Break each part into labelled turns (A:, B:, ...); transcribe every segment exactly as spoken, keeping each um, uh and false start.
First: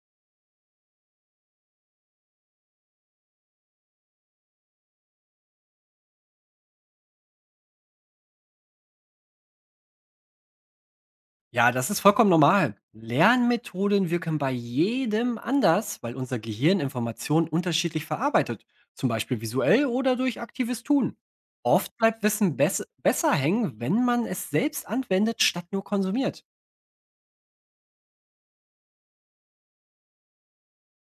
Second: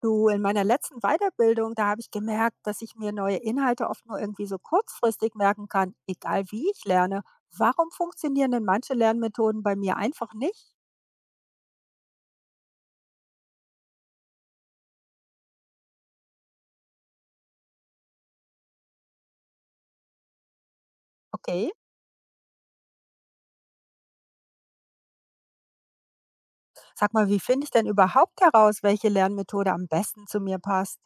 A: Du, in meiner letzten Weiterbildung, da habe ich gemerkt, dass ich mir neue Inhalte oft nur irgendwie so kurzfristig merken kann, egal wie ich lerne. Warum funktionieren denn manche Lernmethoden bei mir einfach nicht?
B: Ja, das ist vollkommen normal. Lernmethoden wirken bei jedem anders, weil unser Gehirn Informationen unterschiedlich verarbeitet, zum Beispiel visuell oder durch aktives Tun.
A: Okay,
B: Oft bleibt Wissen bess besser hängen, wenn man es selbst anwendet, statt nur konsumiert.
A: sag mal, wie finde ich denn überhaupt heraus, welche Lernmethode am besten zu mir passt?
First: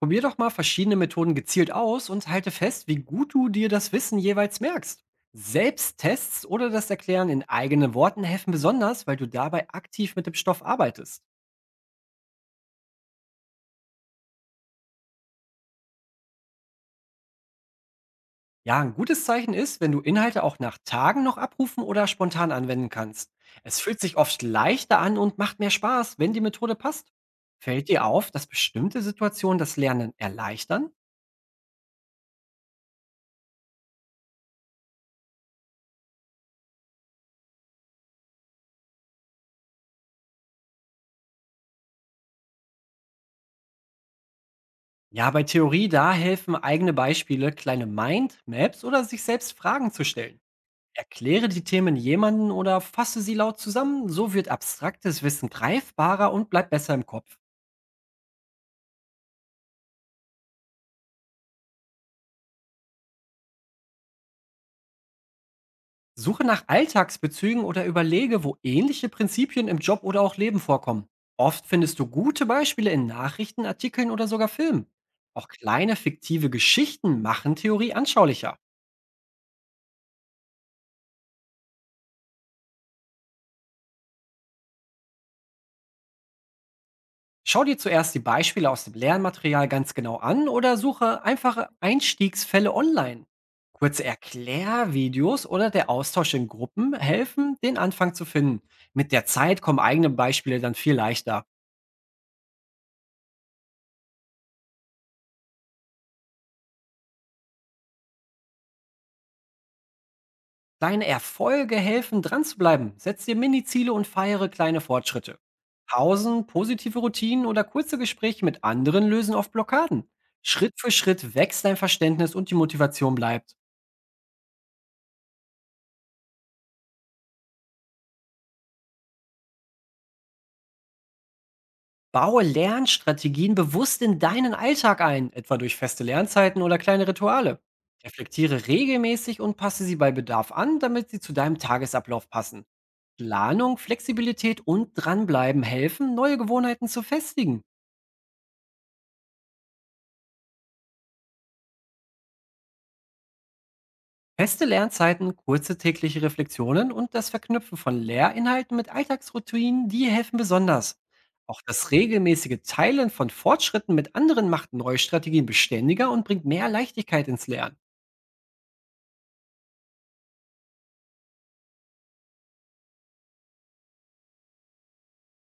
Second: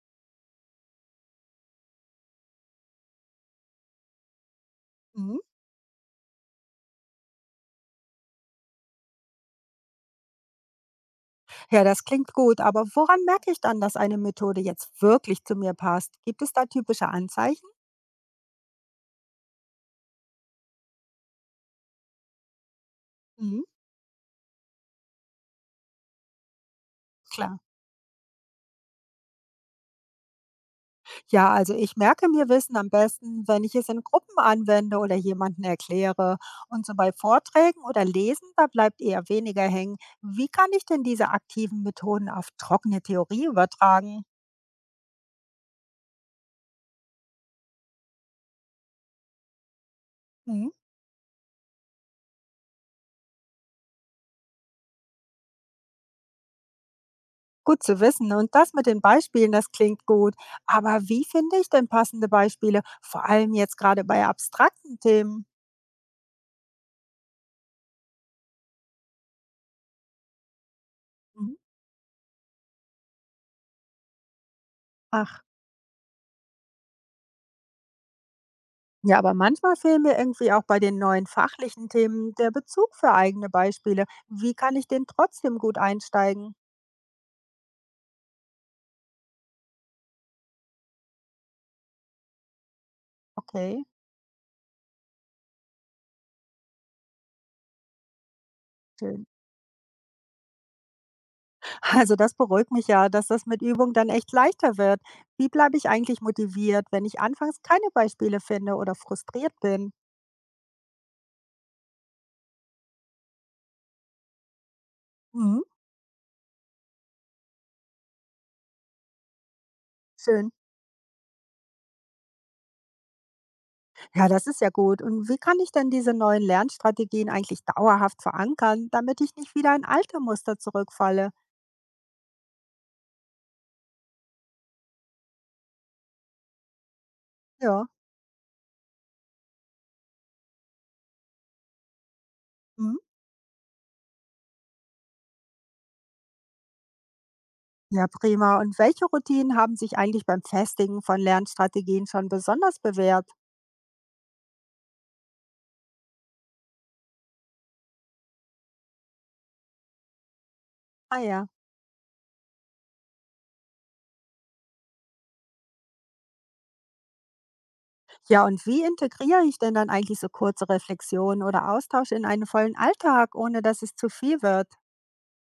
B: Probier doch mal verschiedene Methoden gezielt aus und halte fest, wie gut du dir das Wissen jeweils merkst.
A: Mhm.
B: Selbsttests oder das Erklären in eigenen Worten helfen besonders, weil du dabei aktiv mit dem Stoff arbeitest.
A: Ja, das klingt gut, aber woran merke ich dann, dass eine Methode jetzt wirklich zu mir passt? Gibt es da typische Anzeichen?
B: Ja, ein gutes Zeichen ist, wenn du Inhalte auch nach Tagen noch abrufen oder spontan anwenden kannst.
A: Mhm,
B: Es fühlt sich oft leichter an und macht mehr Spaß, wenn die Methode passt.
A: klar.
B: Fällt dir auf, dass bestimmte Situationen das Lernen erleichtern?
A: Ja, also ich merke mir Wissen am besten, wenn ich es in Gruppen anwende oder jemanden erkläre. Und so bei Vorträgen oder Lesen, da bleibt eher weniger hängen. Wie kann ich denn diese aktiven Methoden auf trockene Theorie übertragen?
B: Ja, bei Theorie da helfen eigene Beispiele, kleine Mindmaps oder sich selbst Fragen zu stellen.
A: Mhm.
B: Erkläre die Themen jemanden oder fasse sie laut zusammen, so wird abstraktes Wissen greifbarer und bleibt besser im Kopf.
A: Gut zu wissen. Und das mit den Beispielen, das klingt gut. Aber wie finde ich denn passende Beispiele, vor allem jetzt gerade bei abstrakten Themen?
B: Suche nach Alltagsbezügen oder überlege, wo ähnliche Prinzipien im Job oder auch Leben vorkommen.
A: Mhm.
B: Oft findest du gute Beispiele in Nachrichten, Artikeln oder sogar Filmen.
A: Ach,
B: Auch kleine fiktive Geschichten machen Theorie anschaulicher.
A: ja, aber manchmal fehlt mir irgendwie auch bei den neuen fachlichen Themen der Bezug für eigene Beispiele. Wie kann ich denn trotzdem gut einsteigen?
B: Schau dir zuerst die Beispiele aus dem Lernmaterial ganz genau an oder suche einfache Einstiegsfälle online.
A: Okay,
B: Kurze Erklärvideos oder der Austausch in Gruppen helfen, den Anfang zu finden. Mit
A: schön.
B: der Zeit kommen eigene Beispiele dann viel leichter.
A: Also das beruhigt mich ja, dass das mit Übung dann echt leichter wird. Wie bleibe ich eigentlich motiviert, wenn ich anfangs keine Beispiele finde oder frustriert bin?
B: Deine Erfolge helfen, dran zu bleiben. Setz dir Mini-Ziele und feiere kleine Fortschritte.
A: Mhm.
B: Pausen, positive Routinen oder kurze Gespräche mit anderen lösen oft Blockaden.
A: Schön.
B: Schritt für Schritt wächst dein Verständnis und die Motivation bleibt.
A: Ja, das ist ja gut. Und wie kann ich denn diese neuen Lernstrategien eigentlich dauerhaft verankern, damit ich nicht wieder in alte Muster zurückfalle?
B: Baue Lernstrategien bewusst in deinen Alltag ein, etwa durch feste Lernzeiten oder kleine Rituale.
A: Ja.
B: Reflektiere regelmäßig und passe sie bei Bedarf an, damit sie zu deinem Tagesablauf passen.
A: Mhm.
B: Planung, Flexibilität und Dranbleiben helfen, neue Gewohnheiten zu festigen.
A: Ja, prima. Und welche Routinen haben sich eigentlich beim Festigen von Lernstrategien schon besonders bewährt?
B: Feste Lernzeiten, kurze tägliche Reflexionen und das Verknüpfen von Lehrinhalten mit Alltagsroutinen, die helfen besonders.
A: Ah ja.
B: Auch das regelmäßige Teilen von Fortschritten mit anderen macht neue Strategien beständiger und bringt mehr Leichtigkeit ins Lernen.
A: Ja, und wie integriere ich denn dann eigentlich so kurze Reflexionen oder Austausch in einen vollen Alltag, ohne dass es zu viel wird?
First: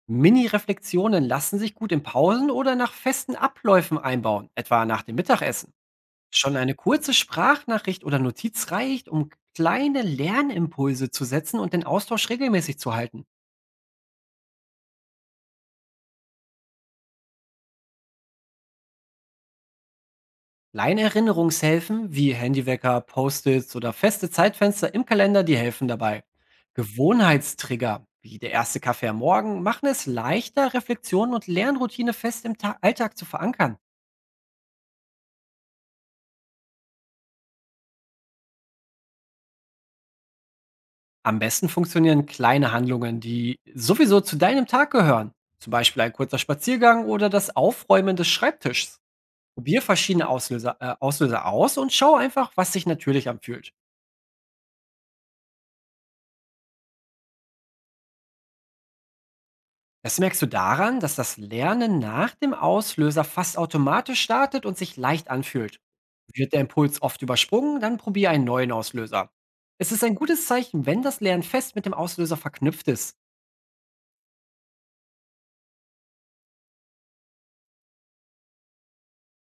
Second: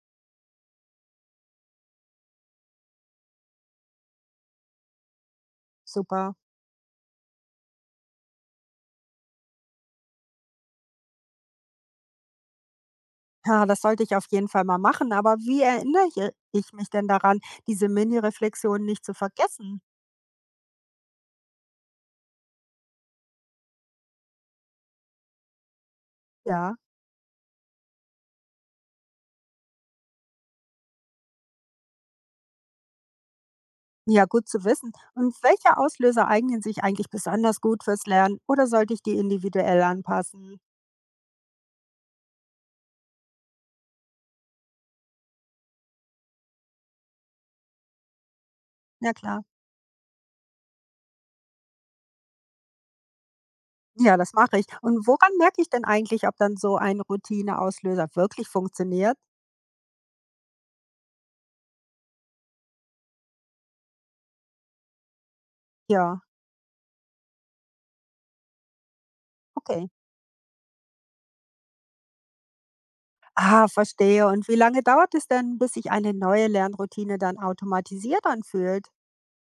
B: Mini-Reflexionen lassen sich gut in Pausen oder nach festen Abläufen einbauen, etwa nach dem Mittagessen.
A: Super.
B: Schon eine kurze Sprachnachricht oder Notiz reicht, um kleine Lernimpulse zu setzen und den Austausch regelmäßig zu halten.
A: Ja, das sollte ich auf jeden Fall mal machen. Aber wie erinnere ich ich mich denn daran, diese Mini-Reflexionen nicht zu vergessen?
B: Kleine Erinnerungshilfen wie Handywecker, Post-its oder feste Zeitfenster im Kalender, die helfen dabei.
A: Ja.
B: Gewohnheitstrigger wie der erste Kaffee am Morgen machen es leichter, Reflexion und Lernroutine fest im Ta Alltag zu verankern.
A: Ja, gut zu wissen. Und welche Auslöser eignen sich eigentlich besonders gut fürs Lernen oder sollte ich die individuell anpassen?
B: Am besten funktionieren kleine Handlungen, die sowieso zu deinem Tag gehören. Zum Beispiel ein kurzer Spaziergang oder das Aufräumen des Schreibtischs.
A: Ja, klar.
B: Probier verschiedene Auslöser, äh, Auslöser aus und schau einfach, was sich natürlich anfühlt.
A: Ja, das mache ich. Und woran merke ich denn eigentlich, ob dann so ein Routineauslöser wirklich funktioniert?
B: Das merkst du daran, dass das Lernen nach dem Auslöser fast automatisch startet und sich leicht anfühlt.
A: Ja,
B: Wird der Impuls oft übersprungen, dann probier einen neuen Auslöser.
A: okay.
B: Es ist ein gutes Zeichen, wenn das Lernen fest mit dem Auslöser verknüpft ist.
A: Ah, verstehe. Und wie lange dauert es denn, bis sich eine neue Lernroutine dann automatisiert anfühlt?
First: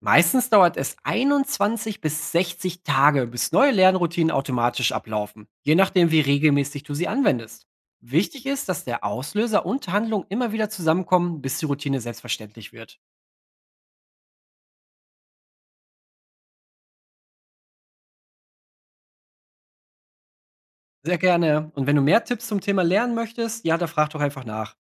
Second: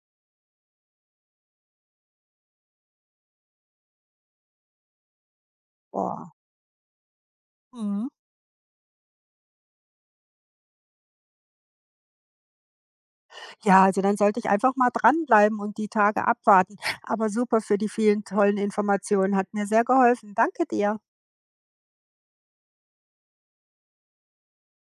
B: Meistens dauert es einundzwanzig bis sechzig Tage, bis neue Lernroutinen automatisch ablaufen, je nachdem, wie
A: Boah.
B: regelmäßig du sie anwendest.
A: Mhm.
B: Wichtig ist, dass der Auslöser und Handlung immer wieder zusammenkommen, bis die Routine selbstverständlich wird.
A: Ja, also dann sollte ich einfach mal dranbleiben und die Tage abwarten. Aber super für die vielen tollen Informationen. Hat mir sehr geholfen. Danke dir.
B: Sehr gerne. Und wenn du mehr Tipps zum Thema Lernen möchtest, ja, da frag doch einfach nach.